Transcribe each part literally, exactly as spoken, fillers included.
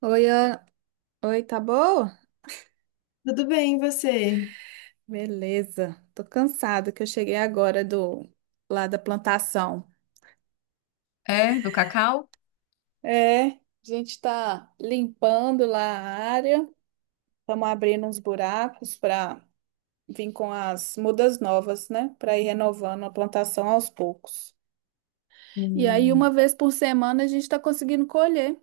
Oi, Ana. Oi, tá boa? Tudo bem, e você? Beleza. Tô cansada que eu cheguei agora do lá da plantação. É, do cacau? É, a gente tá limpando lá a área, estamos abrindo uns buracos para vir com as mudas novas, né? Para ir renovando a plantação aos poucos. E aí, uma Hum. vez por semana, a gente está conseguindo colher.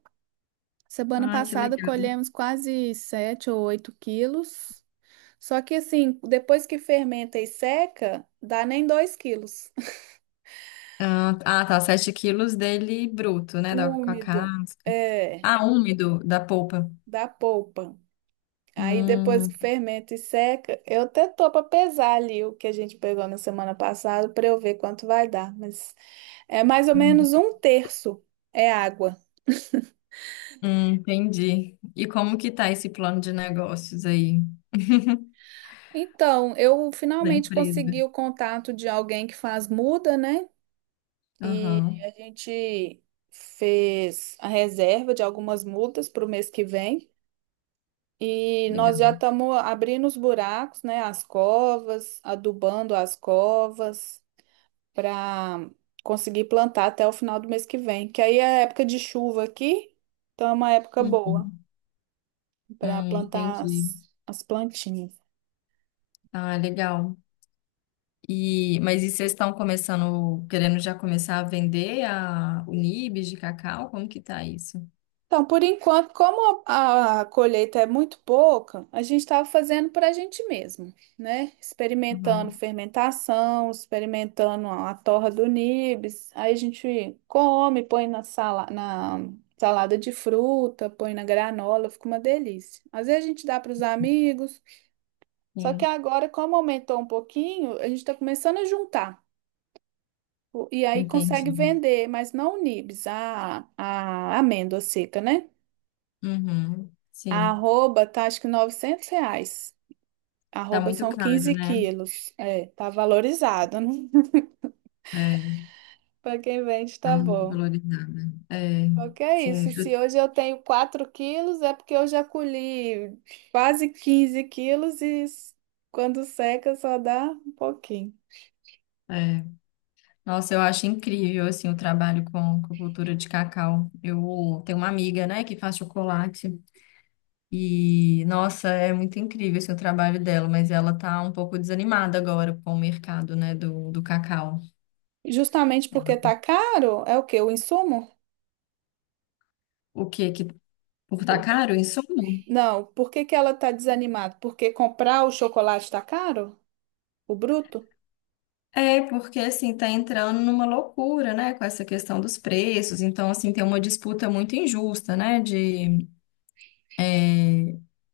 Semana Ai, que passada legal. colhemos quase sete ou oito quilos. Só que assim, depois que fermenta e seca, dá nem dois quilos. Ah, ah, tá, sete quilos dele bruto, né? Da, com a Úmido, casca. é, Ah, úmido, da polpa. da polpa. Aí depois que Hum, fermenta e seca, eu até tô para pesar ali o que a gente pegou na semana passada para eu ver quanto vai dar, mas é mais ou Hum. menos um terço é água. hum, entendi. E como que tá esse plano de negócios aí Então, eu da finalmente empresa? consegui o contato de alguém que faz muda, né? E Aham, a gente fez a reserva de algumas mudas para o mês que vem. E nós legal. já estamos abrindo os buracos, né, as covas, adubando as covas para conseguir plantar até o final do mês que vem, que aí é época de chuva aqui, então é uma época boa Uhum, para hum, plantar entendi. as, as plantinhas. Ah, legal. E, mas e vocês estão começando, querendo já começar a vender a, o nibs de cacau? Como que tá isso? Então, por enquanto, como a, a colheita é muito pouca, a gente estava fazendo para a gente mesmo, né? Experimentando Aham, fermentação, experimentando a, a torra do nibs. Aí a gente come, põe na, sala, na salada de fruta, põe na granola, fica uma delícia. Às vezes a gente dá para os amigos, só que agora, como aumentou um pouquinho, a gente está começando a juntar. O- E aí entendi. consegue vender, mas não o nibs, a, a amêndoa seca, né? Uhum. A Sim, arroba tá acho que novecentos reais. tá Arroba muito são caro, quinze né? quilos. É, tá valorizado, né? É, Para quem vende, tá tá muito bom. valorizada. É, O é isso? sim, eu- Se hoje eu tenho quatro quilos, é porque eu já colhi quase quinze quilos e s- quando seca só dá um pouquinho. é. Nossa, eu acho incrível, assim, o trabalho com, com cultura de cacau. Eu tenho uma amiga, né, que faz chocolate e, nossa, é muito incrível, assim, o trabalho dela, mas ela tá um pouco desanimada agora com o mercado, né, do, do cacau. Justamente porque tá caro, é o quê? O insumo? O que que, por tá O- caro, insumo? Não, por que que ela tá desanimada? Porque comprar o chocolate tá caro? O bruto? É, porque assim, tá entrando numa loucura, né, com essa questão dos preços. Então, assim, tem uma disputa muito injusta, né, de,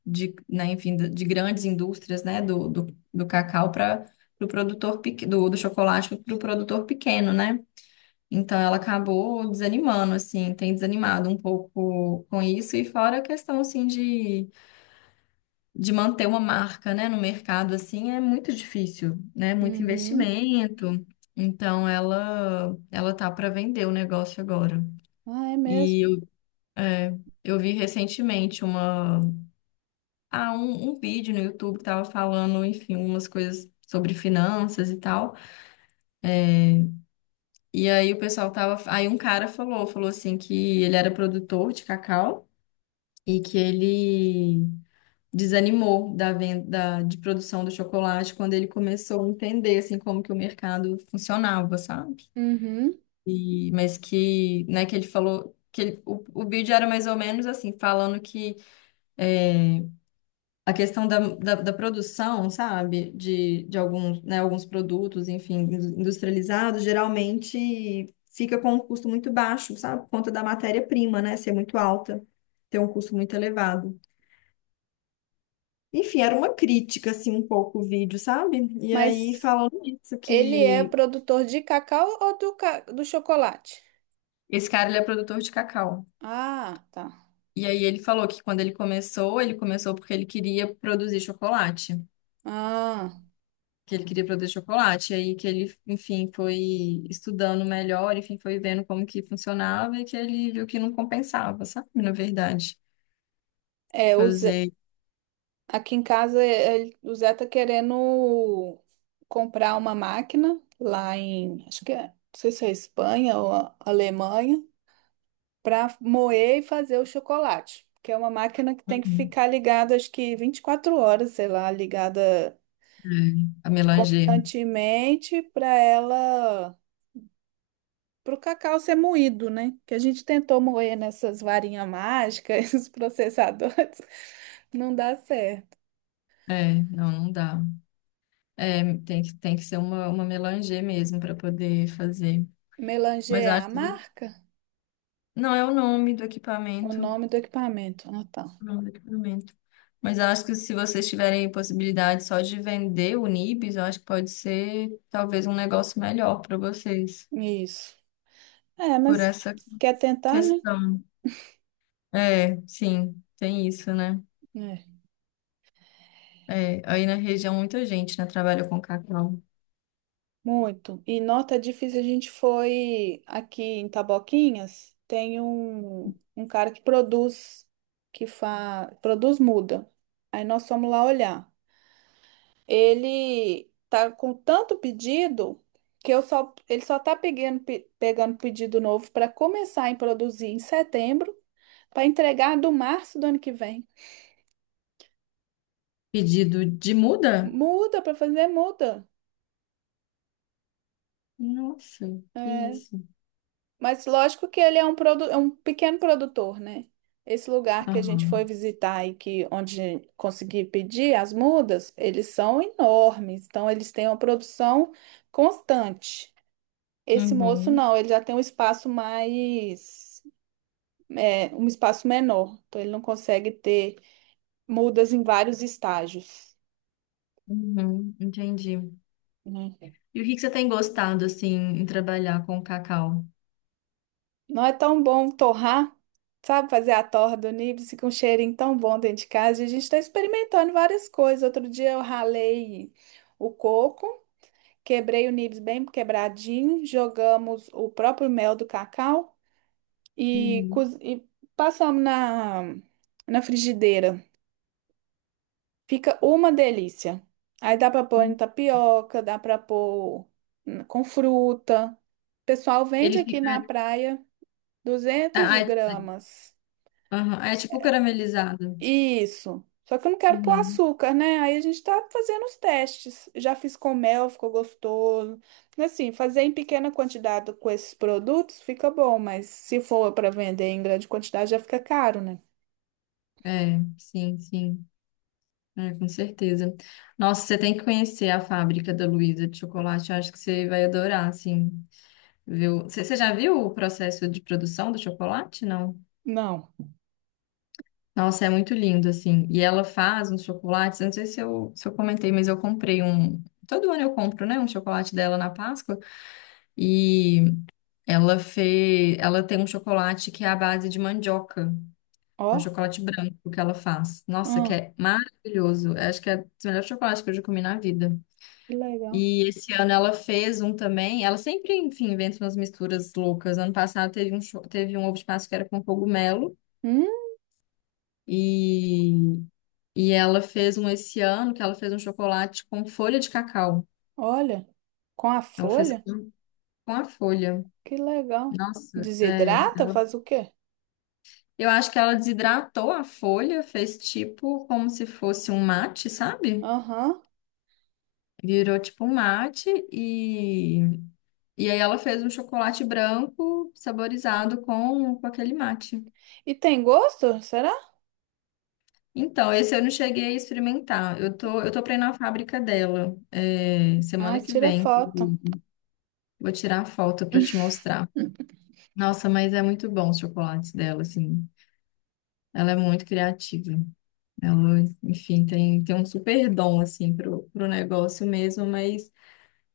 de né, enfim, de de grandes indústrias, né, do, do, do cacau para o produtor pequ- do, do chocolate para o produtor pequeno, né? Então, ela acabou desanimando, assim, tem desanimado um pouco com isso. E fora a questão, assim, de de manter uma marca, né, no mercado assim é muito difícil, né? Muito Uhum. investimento. Então ela ela tá para vender o negócio agora. Ah, é mesmo. E eu, é, eu vi recentemente uma ah, um, um vídeo no YouTube que tava falando, enfim, umas coisas sobre finanças e tal. E aí o pessoal tava, aí um cara falou, falou assim que ele era produtor de cacau e que ele desanimou da venda de produção do chocolate quando ele começou a entender assim como que o mercado funcionava, sabe? Uhum. E mas que, né, que ele falou que ele- o, o vídeo era mais ou menos assim, falando que é, a questão da, da, da produção, sabe, de, de alguns, né, alguns produtos, enfim, indus- industrializados, geralmente fica com um custo muito baixo, sabe, por conta da matéria-prima, né, ser muito alta, ter um custo muito elevado. Enfim, era uma crítica, assim, um pouco o vídeo, sabe? E aí Mas falando isso, ele é que produtor de cacau ou do, ca- do chocolate? esse cara, ele é produtor de cacau. Ah, tá. E aí ele falou que quando ele começou, ele começou porque ele queria produzir chocolate. Ah, Que ele queria produzir chocolate. E aí que ele, enfim, foi estudando melhor, enfim, foi vendo como que funcionava e que ele viu que não compensava, sabe? Na verdade. é, o Zé- Fazer. aqui em casa ele- o Zé tá querendo comprar uma máquina lá em, acho que é, não sei se é Espanha ou a- Alemanha, para moer e fazer o chocolate, que é uma máquina que tem que Uhum. ficar ligada, acho que vinte e quatro horas, sei lá, ligada É, a melanger. constantemente para ela para o cacau ser moído, né? Que a gente tentou moer nessas varinhas mágicas, esses processadores, não dá certo. É, não, não dá. É, tem que, tem que ser uma, uma melanger mesmo para poder fazer. Melanger Mas eu é a acho que marca? não é o nome do O equipamento, nome do equipamento. Ah, tá. o nome do equipamento. Mas eu acho que se vocês tiverem possibilidade só de vender o Nibs, eu acho que pode ser talvez um negócio melhor para vocês, Isso. É, por mas essa quer tentar, né? questão. É, sim, tem isso, né? É. É, aí na região muita gente, né, trabalha com cacau. Muito. E nota difícil, a gente foi aqui em Taboquinhas, tem um, um cara que produz, que fa... produz muda. Aí nós fomos lá olhar. Ele tá com tanto pedido que eu só, ele só tá pegando, pe- pegando pedido novo para começar a produzir em setembro, para entregar do março do ano que vem. Pedido de muda? Muda para fazer, muda. Nossa, que É, isso. mas lógico que ele é um, produ, é um pequeno produtor, né? Esse lugar que a gente foi Aham. visitar e que onde consegui pedir as mudas, eles são enormes, então eles têm uma produção constante. Esse moço Uhum, não, ele já tem um espaço mais é, um espaço menor, então ele não consegue ter mudas em vários estágios, uhum, entendi. né? E o que que você tem gostado, assim, em trabalhar com cacau? Não é tão bom torrar, sabe, fazer a torra do níbice com um cheirinho tão bom dentro de casa. E a gente está experimentando várias coisas. Outro dia eu ralei o coco, quebrei o níbice bem quebradinho, jogamos o próprio mel do cacau e, Uhum. coz- e passamos na, na frigideira. Fica uma delícia. Aí dá pra pôr em tapioca, dá pra pôr hum, com fruta. O pessoal vende Ele aqui fica. na praia duzentos Ah, é, gramas. aham, é tipo caramelizado. Isso. Só que eu não quero pôr Uhum, açúcar, né? Aí a gente tá fazendo os testes. Já fiz com mel, ficou gostoso. Assim, fazer em pequena quantidade com esses produtos fica bom, mas se for para vender em grande quantidade já fica caro, né? é, sim, sim. É, com certeza. Nossa, você tem que conhecer a fábrica da Luísa de chocolate. Eu acho que você vai adorar, assim. Viu? Você você já viu o processo de produção do chocolate? Não. Não. Nossa, é muito lindo, assim. E ela faz uns chocolates. Eu Não sei se eu, se eu comentei, mas eu comprei um. Todo ano eu compro, né, um chocolate dela na Páscoa. E ela fez. Ela tem um chocolate que é à base de mandioca. Ó, É um chocolate branco que ela faz. Nossa, que hum, é maravilhoso. Acho que é o melhor chocolate que eu já comi na vida. que legal. E esse ano ela fez um também. Ela sempre, enfim, inventa umas misturas loucas. Ano passado teve um, cho- teve um ovo de Páscoa que era com cogumelo. Hum, E, e ela fez um esse ano que ela fez um chocolate com folha de cacau. olha, com a Ela fez folha. com, com a folha. Que legal. Nossa, é, Desidrata? ela- Faz o quê? eu acho que ela desidratou a folha, fez tipo como se fosse um mate, sabe? Aham. Virou tipo um mate e, e aí ela fez um chocolate branco saborizado com, com aquele mate. E tem gosto? Será? Então, esse eu não cheguei a experimentar. Eu tô, eu tô pra ir na fábrica dela, é, Ai, semana que tira vem. foto. Vou tirar a foto pra te mostrar. Nossa, mas é muito bom os chocolates dela, assim. Ela é muito criativa. Ela, enfim, tem, tem um super dom, assim, pro, pro negócio mesmo, mas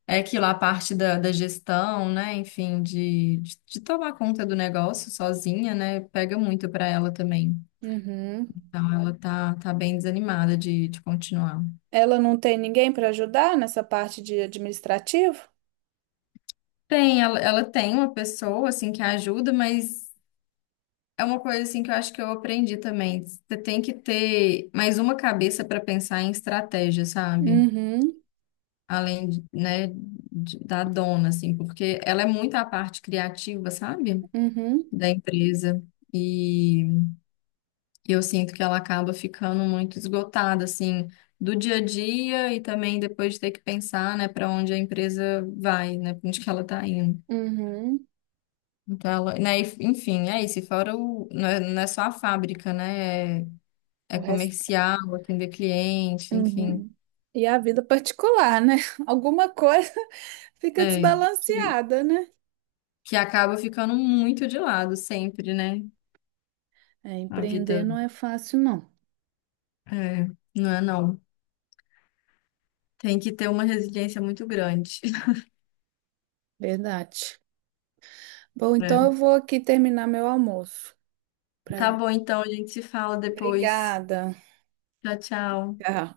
é aquilo, a parte da, da gestão, né? Enfim, de, de, de tomar conta do negócio sozinha, né? Pega muito para ela também. Uhum. Então, ela tá, tá bem desanimada de, de continuar. Ela não tem ninguém para ajudar nessa parte de administrativo? Tem, ela, ela tem uma pessoa, assim, que ajuda, mas é uma coisa, assim, que eu acho que eu aprendi também. Você tem que ter mais uma cabeça para pensar em estratégia, sabe? Uhum. Além, de, né, de- da dona, assim, porque ela é muito a parte criativa, sabe? Uhum. Da empresa. E. E eu sinto que ela acaba ficando muito esgotada, assim, do dia a dia e também depois de ter que pensar, né, para onde a empresa vai, né, para onde que ela está indo. Uhum. Então, ela, né, e- enfim, é isso. E fora o, não é, não é só a fábrica, né, é, é O resto. comercial, atender cliente, enfim, Uhum. E a vida particular, né? Alguma coisa fica é, que, desbalanceada, né? que acaba ficando muito de lado sempre, né, É, a empreender vida, não é fácil, não. é, não é não. Tem que ter uma resiliência muito grande. Verdade. Bom, então eu Né? vou aqui terminar meu almoço. Tá Pra... bom, então, a gente se fala depois. Obrigada. Tchau, tchau. Tchau.